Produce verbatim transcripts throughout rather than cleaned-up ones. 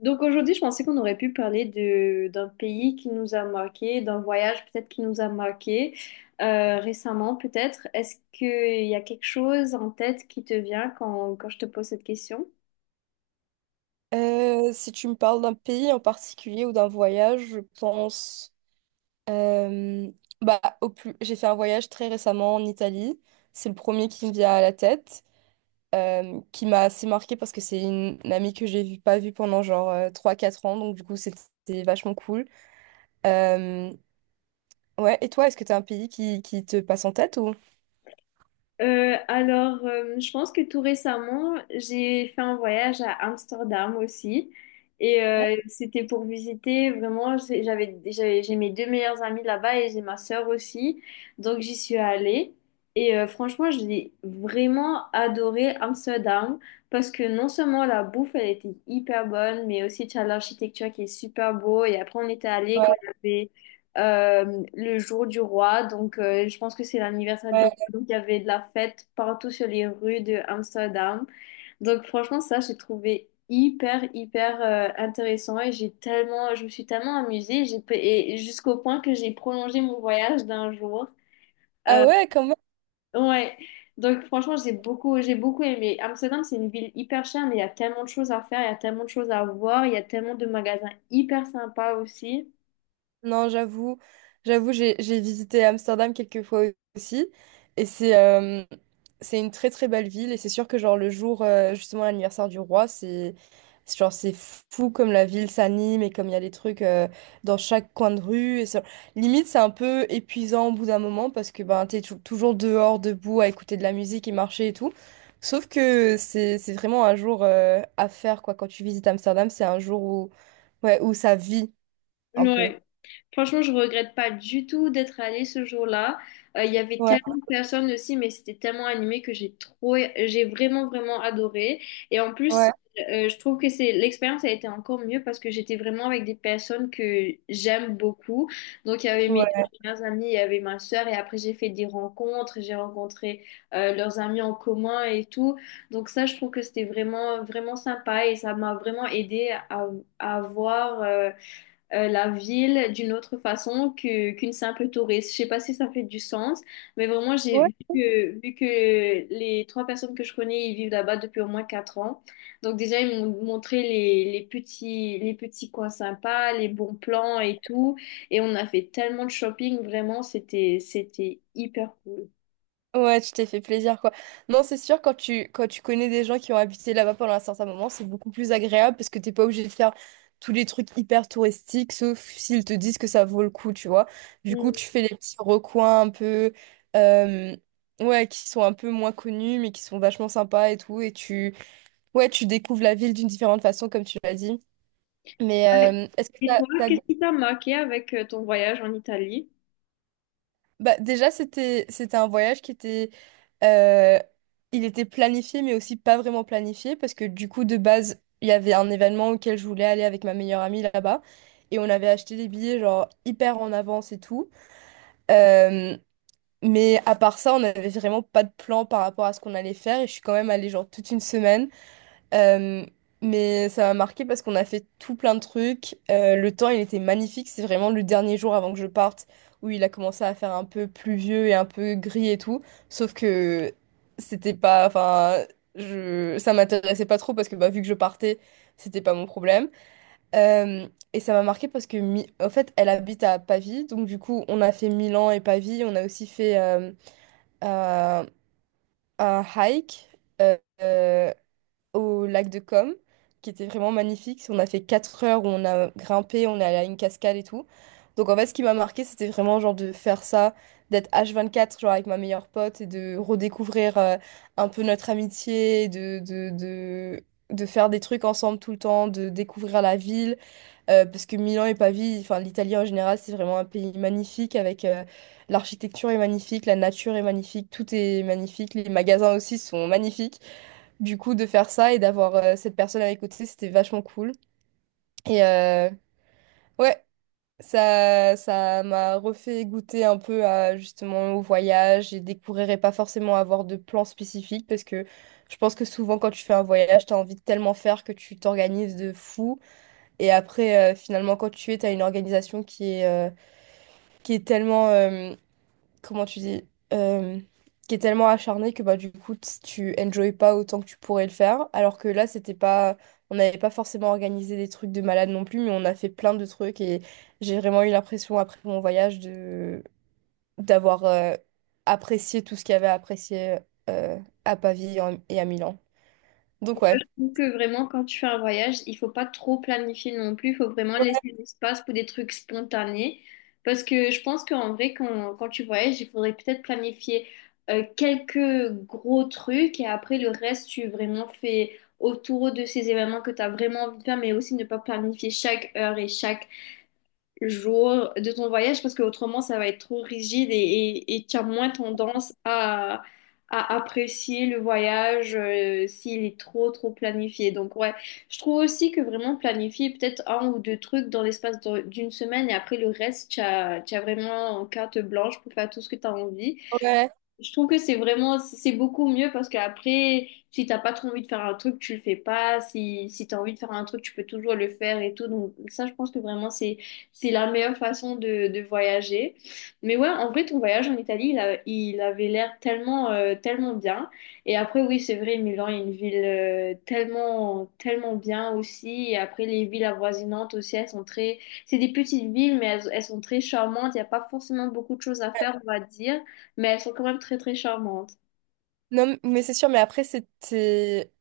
Donc aujourd'hui, je pensais qu'on aurait pu parler de, d'un pays qui nous a marqué, d'un voyage peut-être qui nous a marqué euh, récemment peut-être. Est-ce qu'il y a quelque chose en tête qui te vient quand, quand je te pose cette question? Euh, si tu me parles d'un pays en particulier ou d'un voyage, je pense euh, bah, au plus... J'ai fait un voyage très récemment en Italie. C'est le premier qui me vient à la tête, euh, qui m'a assez marqué parce que c'est une, une amie que j'ai vu, pas vue pendant genre euh, trois quatre ans, donc du coup c'était vachement cool. Euh, ouais, et toi, est-ce que tu as un pays qui, qui te passe en tête ou... Euh, alors, euh, je pense que tout récemment, j'ai fait un voyage à Amsterdam aussi. Et euh, c'était pour visiter vraiment, j'ai- j'avais, j'avais- j'ai mes deux meilleures amies là-bas et j'ai ma sœur aussi. Donc, j'y suis allée. Et euh, franchement, j'ai vraiment adoré Amsterdam parce que non seulement la bouffe, elle était hyper bonne, mais aussi tu as l'architecture qui est super beau. Et après, on était allé quand Ouais, il y avait euh, le jour du roi. Donc, euh, je pense que c'est l'anniversaire du roi. ouais. Donc, il y avait de la fête partout sur les rues de Amsterdam. Donc, franchement, ça, j'ai trouvé hyper, hyper euh, intéressant et j'ai tellement, je me suis tellement amusée. J'ai, pe- et Jusqu'au point que j'ai prolongé mon voyage d'un jour. Ah Euh, ouais, quand même. ouais. Donc, franchement, j'ai beaucoup, j'ai beaucoup aimé. Amsterdam, c'est une ville hyper chère, mais il y a tellement de choses à faire, il y a tellement de choses à voir, il y a tellement de magasins hyper sympas aussi. Non, j'avoue, j'avoue, j'ai j'ai visité Amsterdam quelques fois aussi, et c'est euh, c'est une très très belle ville, et c'est sûr que genre le jour euh, justement l'anniversaire du roi, c'est c'est genre c'est fou comme la ville s'anime et comme il y a des trucs euh, dans chaque coin de rue, et ça- limite c'est un peu épuisant au bout d'un moment parce que ben t'es tou- toujours dehors debout à écouter de la musique et marcher et tout. Sauf que c'est c'est vraiment un jour euh, à faire quoi. Quand tu visites Amsterdam, c'est un jour où ouais où ça vit un peu. Ouais. Franchement, je regrette pas du tout d'être allée ce jour-là. Euh, Il y avait Ouais. tellement de personnes aussi, mais c'était tellement animé que j'ai trop, j'ai vraiment, vraiment adoré. Et en Ouais. plus, euh, je trouve que c'est l'expérience a été encore mieux parce que j'étais vraiment avec des personnes que j'aime beaucoup. Donc, il y avait mes Ouais, deux meilleures amies, il y avait ma sœur, et après, j'ai fait des rencontres, j'ai rencontré euh, leurs amis en commun et tout. Donc, ça, je trouve que c'était vraiment, vraiment sympa et ça m'a vraiment aidé à, à voir. Euh, euh, la ville d'une autre façon que, qu'une simple touriste. Je sais pas si ça fait du sens, mais vraiment, j'ai ouais, vu que, vu que les trois personnes que je connais, ils vivent là-bas depuis au moins quatre ans. Donc déjà, ils m'ont montré les, les petits, les petits coins sympas, les bons plans et tout. Et on a fait tellement de shopping, vraiment, c'était, c'était hyper cool. ouais, tu t'es fait plaisir, quoi. Non, c'est sûr, quand tu, quand tu connais des gens qui ont habité là-bas pendant un certain moment, c'est beaucoup plus agréable parce que t'es pas obligé de faire tous les trucs hyper touristiques, sauf s'ils te disent que ça vaut le coup, tu vois. Du coup, Mm. tu fais les petits recoins un peu, euh, ouais, qui sont un peu moins connus, mais qui sont vachement sympas et tout. Et tu, ouais, tu découvres la ville d'une différente façon, comme tu l'as dit. Mais Ouais. euh, est-ce que Et t'as, toi, t'as... qu'est-ce qui t'a marqué avec euh, ton voyage en Italie? Bah, déjà, c'était c'était un voyage qui était euh, il était planifié mais aussi pas vraiment planifié parce que du coup de base, il y avait un événement auquel je voulais aller avec ma meilleure amie là-bas et on avait acheté des billets genre hyper en avance et tout. Euh, mais à part ça, on n'avait vraiment pas de plan par rapport à ce qu'on allait faire et je suis quand même allée genre toute une semaine, euh, mais ça m'a marqué parce qu'on a fait tout plein de trucs. Euh, le temps, il était magnifique. C'est vraiment le dernier jour avant que je parte où il a commencé à faire un peu pluvieux et un peu gris et tout. Sauf que c'était pas, enfin, je, ça m'intéressait pas trop parce que bah, vu que je partais, c'était pas mon problème. Euh, et ça m'a marqué parce que, Mi- en fait, elle habite à Pavie. Donc, du coup, on a fait Milan et Pavie. On a aussi fait euh, un un hike. Euh, euh, au lac de Com, qui était vraiment magnifique. On a fait quatre heures où on a grimpé, on est allé à une cascade et tout. Donc en fait, ce qui m'a marqué, c'était vraiment genre de faire ça, d'être H vingt-quatre, genre avec ma meilleure pote, et de redécouvrir euh, un peu notre amitié, de, de, de, de faire des trucs ensemble tout le temps, de découvrir la ville. Euh, parce que Milan et Pavie, enfin l'Italie en général, c'est vraiment un pays magnifique avec euh, l'architecture est magnifique, la nature est magnifique, tout est magnifique, les magasins aussi sont magnifiques. Du coup, de faire ça et d'avoir euh, cette personne à mes côtés, c'était vachement cool. Et euh, ouais, ça, ça m'a refait goûter un peu à, justement au voyage et découvrir et pas forcément avoir de plan spécifique parce que je pense que souvent quand tu fais un voyage, t'as envie de tellement faire que tu t'organises de fou. Et après, euh, finalement, quand tu es, t'as une organisation qui est, euh, qui est tellement... euh, comment tu dis, euh, qui est tellement acharné que bah du coup t- tu enjoy pas autant que tu pourrais le faire. Alors que là, c'était pas, on n'avait pas forcément organisé des trucs de malade non plus, mais on a fait plein de trucs et j'ai vraiment eu l'impression après mon voyage de d'avoir euh, apprécié tout ce qu'il y avait à apprécier euh, à Pavie et en- et à Milan. Ouais, Donc ouais. je trouve que vraiment, quand tu fais un voyage, il faut pas trop planifier non plus. Il faut vraiment laisser l'espace pour des trucs spontanés. Parce que je pense qu'en vrai, quand, quand tu voyages, il faudrait peut-être planifier euh, quelques gros trucs et après le reste, tu vraiment fais autour de ces événements que tu as vraiment envie de faire, mais aussi ne pas planifier chaque heure et chaque jours de ton voyage parce que autrement ça va être trop rigide et, et, et tu as moins tendance à, à apprécier le voyage euh, s'il est trop trop planifié. Donc ouais, je trouve aussi que vraiment planifier peut-être un ou deux trucs dans l'espace de- d'une semaine et après le reste, tu as, tu as vraiment carte blanche pour faire tout ce que tu as envie. Ouais. Je trouve que c'est vraiment, c'est beaucoup mieux parce qu'après, si t'as pas trop envie de faire un truc, tu le fais pas. Si, si t'as envie de faire un truc, tu peux toujours le faire et tout. Donc, ça, je pense que vraiment, c'est, c'est la meilleure façon de, de voyager. Mais ouais, en vrai, ton voyage en Italie, il a- il avait l'air tellement, euh, tellement bien. Et après, oui, c'est vrai, Milan est une ville, euh, tellement, tellement bien aussi. Et après, les villes avoisinantes aussi, elles sont très, c'est des petites villes, mais elles, elles sont très charmantes. Il n'y a pas forcément beaucoup de choses à faire, on va dire, mais elles sont quand même très très charmantes. Non, mais c'est sûr, mais après c'était,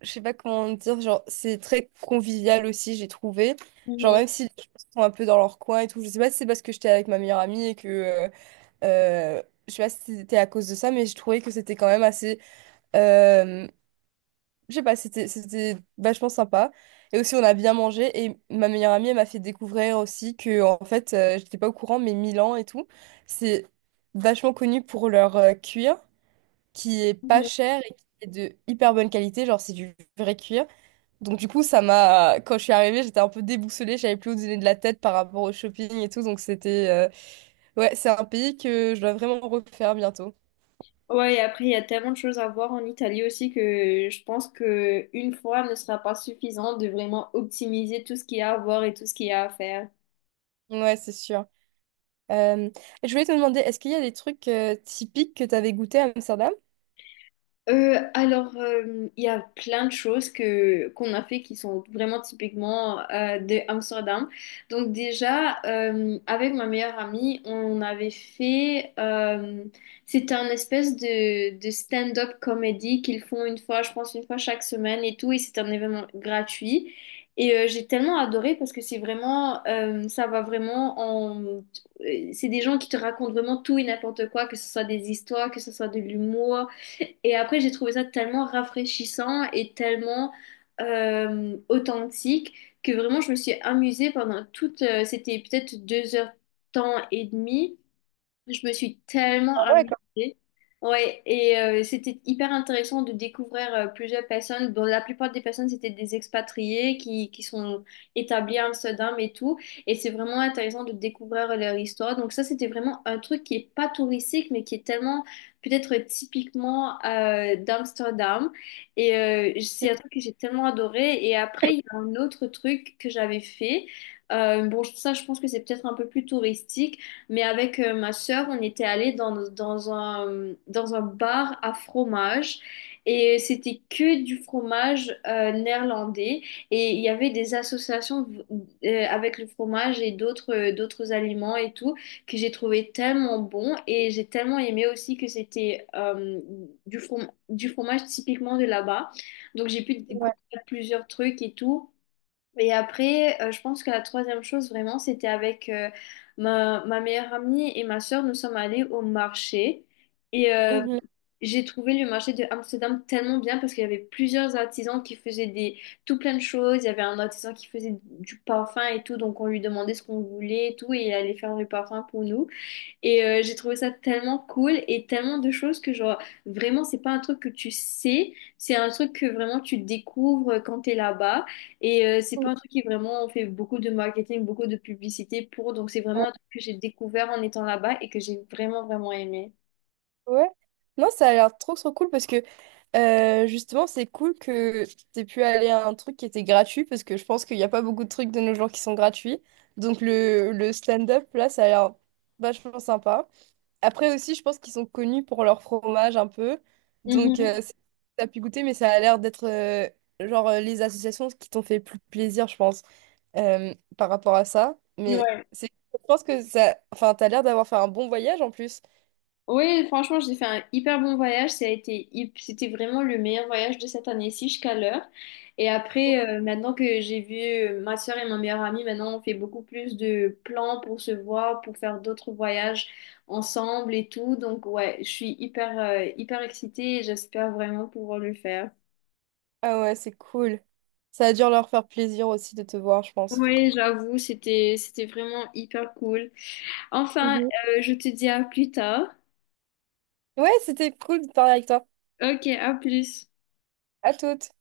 je sais pas comment dire, genre, c'est très convivial aussi, j'ai trouvé. Genre, Mhm, même si les gens sont un peu dans leur coin et tout, je sais pas si c'est parce que j'étais avec ma meilleure amie et que, euh, euh, je sais pas si c'était à cause de ça, mais je trouvais que c'était quand même assez, euh, je sais pas, c'était, c'était vachement sympa. Et aussi, on a bien mangé et ma meilleure amie, elle m'a fait découvrir aussi que, en fait, euh, j'étais pas au courant, mais Milan et tout, c'est vachement connu pour leur euh, cuir qui est pas mhm. cher et qui est de hyper bonne qualité, genre, c'est du vrai cuir. Donc du coup, ça m'a, quand je suis arrivée, j'étais un peu déboussolée, j'avais plus où donner de la tête par rapport au shopping et tout. Donc c'était, euh, ouais, c'est un pays que je dois vraiment refaire bientôt. Ouais, et après, il y a tellement de choses à voir en Italie aussi que je pense que une fois ne sera pas suffisant de vraiment optimiser tout ce qu'il y a à voir et tout ce qu'il y a à faire. Ouais, c'est sûr. Euh, Je voulais te demander, est-ce qu'il y a des trucs euh, typiques que tu avais goûté à Amsterdam? Euh, alors, euh, il y a plein de choses que qu'on a fait qui sont vraiment typiquement euh, de Amsterdam. Donc déjà, euh, avec ma meilleure amie, on avait fait, euh, c'était un espèce de, de stand-up comédie qu'ils font une fois, je pense une fois chaque semaine et tout, et c'est un événement gratuit. Et euh, j'ai tellement adoré parce que c'est vraiment, euh, ça va vraiment en, euh, c'est des gens qui te racontent vraiment tout et n'importe quoi, que ce soit des histoires, que ce soit de l'humour. Et après, j'ai trouvé ça tellement rafraîchissant et tellement euh, authentique que vraiment, je me suis amusée pendant toute. euh, C'était peut-être deux heures temps et demi, je me suis tellement Ah ouais, amusée. comme... Ouais, et euh, c'était hyper intéressant de découvrir euh, plusieurs personnes. Bon, la plupart des personnes, c'était des expatriés qui, qui sont établis à Amsterdam et tout. Et c'est vraiment intéressant de découvrir leur histoire. Donc ça, c'était vraiment un truc qui est pas touristique, mais qui est tellement peut-être typiquement euh, d'Amsterdam. Et euh, c'est un truc que j'ai tellement adoré. Et après, il y a un autre truc que j'avais fait. Euh, bon, ça, je pense que c'est peut-être un peu plus touristique. Mais avec euh, ma sœur, on était allé dans, dans un, dans un bar à fromage et c'était que du fromage euh, néerlandais et il y avait des associations euh, avec le fromage et d'autres euh, d'autres aliments et tout que j'ai trouvé tellement bon et j'ai tellement aimé aussi que c'était euh, du from- du fromage typiquement de là-bas. Donc j'ai pu Ouais. goûter à plusieurs trucs et tout. Et après, euh, je pense que la troisième chose vraiment, c'était avec euh, ma, ma meilleure amie et ma sœur, nous sommes allés au marché. Et euh, Mhm. j'ai trouvé le marché de Amsterdam tellement bien parce qu'il y avait plusieurs artisans qui faisaient des, tout plein de choses. Il y avait un artisan qui faisait du parfum et tout, donc on lui demandait ce qu'on voulait et tout, et il allait faire le parfum pour nous. Et euh, j'ai trouvé ça tellement cool et tellement de choses que genre vraiment c'est pas un truc que tu sais, c'est un truc que vraiment tu découvres euh, quand t'es là-bas et euh, c'est pas un truc qui vraiment on fait beaucoup de marketing, beaucoup de publicité pour, donc c'est vraiment un truc que j'ai découvert en étant là-bas et que j'ai vraiment vraiment aimé. Ouais. Non, ça a l'air trop trop cool parce que euh, justement, c'est cool que t'aies pu aller à un truc qui était gratuit parce que je pense qu'il n'y a pas beaucoup de trucs de nos jours qui sont gratuits. Donc le, le stand-up, là, ça a l'air vachement sympa. Après aussi, je pense qu'ils sont connus pour leur fromage un peu. Donc Mhm. euh, c'est- t'as pu goûter, mais ça a l'air d'être euh, genre euh, les associations qui t'ont fait le plus plaisir, je pense, euh, par rapport à ça. Mais Ouais. c'est, je pense que ça, enfin, t'as l'air d'avoir fait un bon voyage en plus. Oui, franchement, j'ai fait un hyper bon voyage. Ça a été, hyp- C'était vraiment le meilleur voyage de cette année-ci jusqu'à l'heure. Et après, euh, maintenant que j'ai vu euh, ma soeur et ma meilleure amie, maintenant on fait beaucoup plus de plans pour se voir, pour faire d'autres voyages ensemble et tout. Donc ouais, je suis hyper, euh, hyper excitée et j'espère vraiment pouvoir le faire. Ah ouais, c'est cool. Ça a dû leur faire plaisir aussi de te voir, je pense. Oui, j'avoue, c'était, c'était vraiment hyper cool. Enfin, Mhm. euh, je te dis à plus tard. Ouais, c'était cool de parler avec toi. Ok, à plus. À toutes.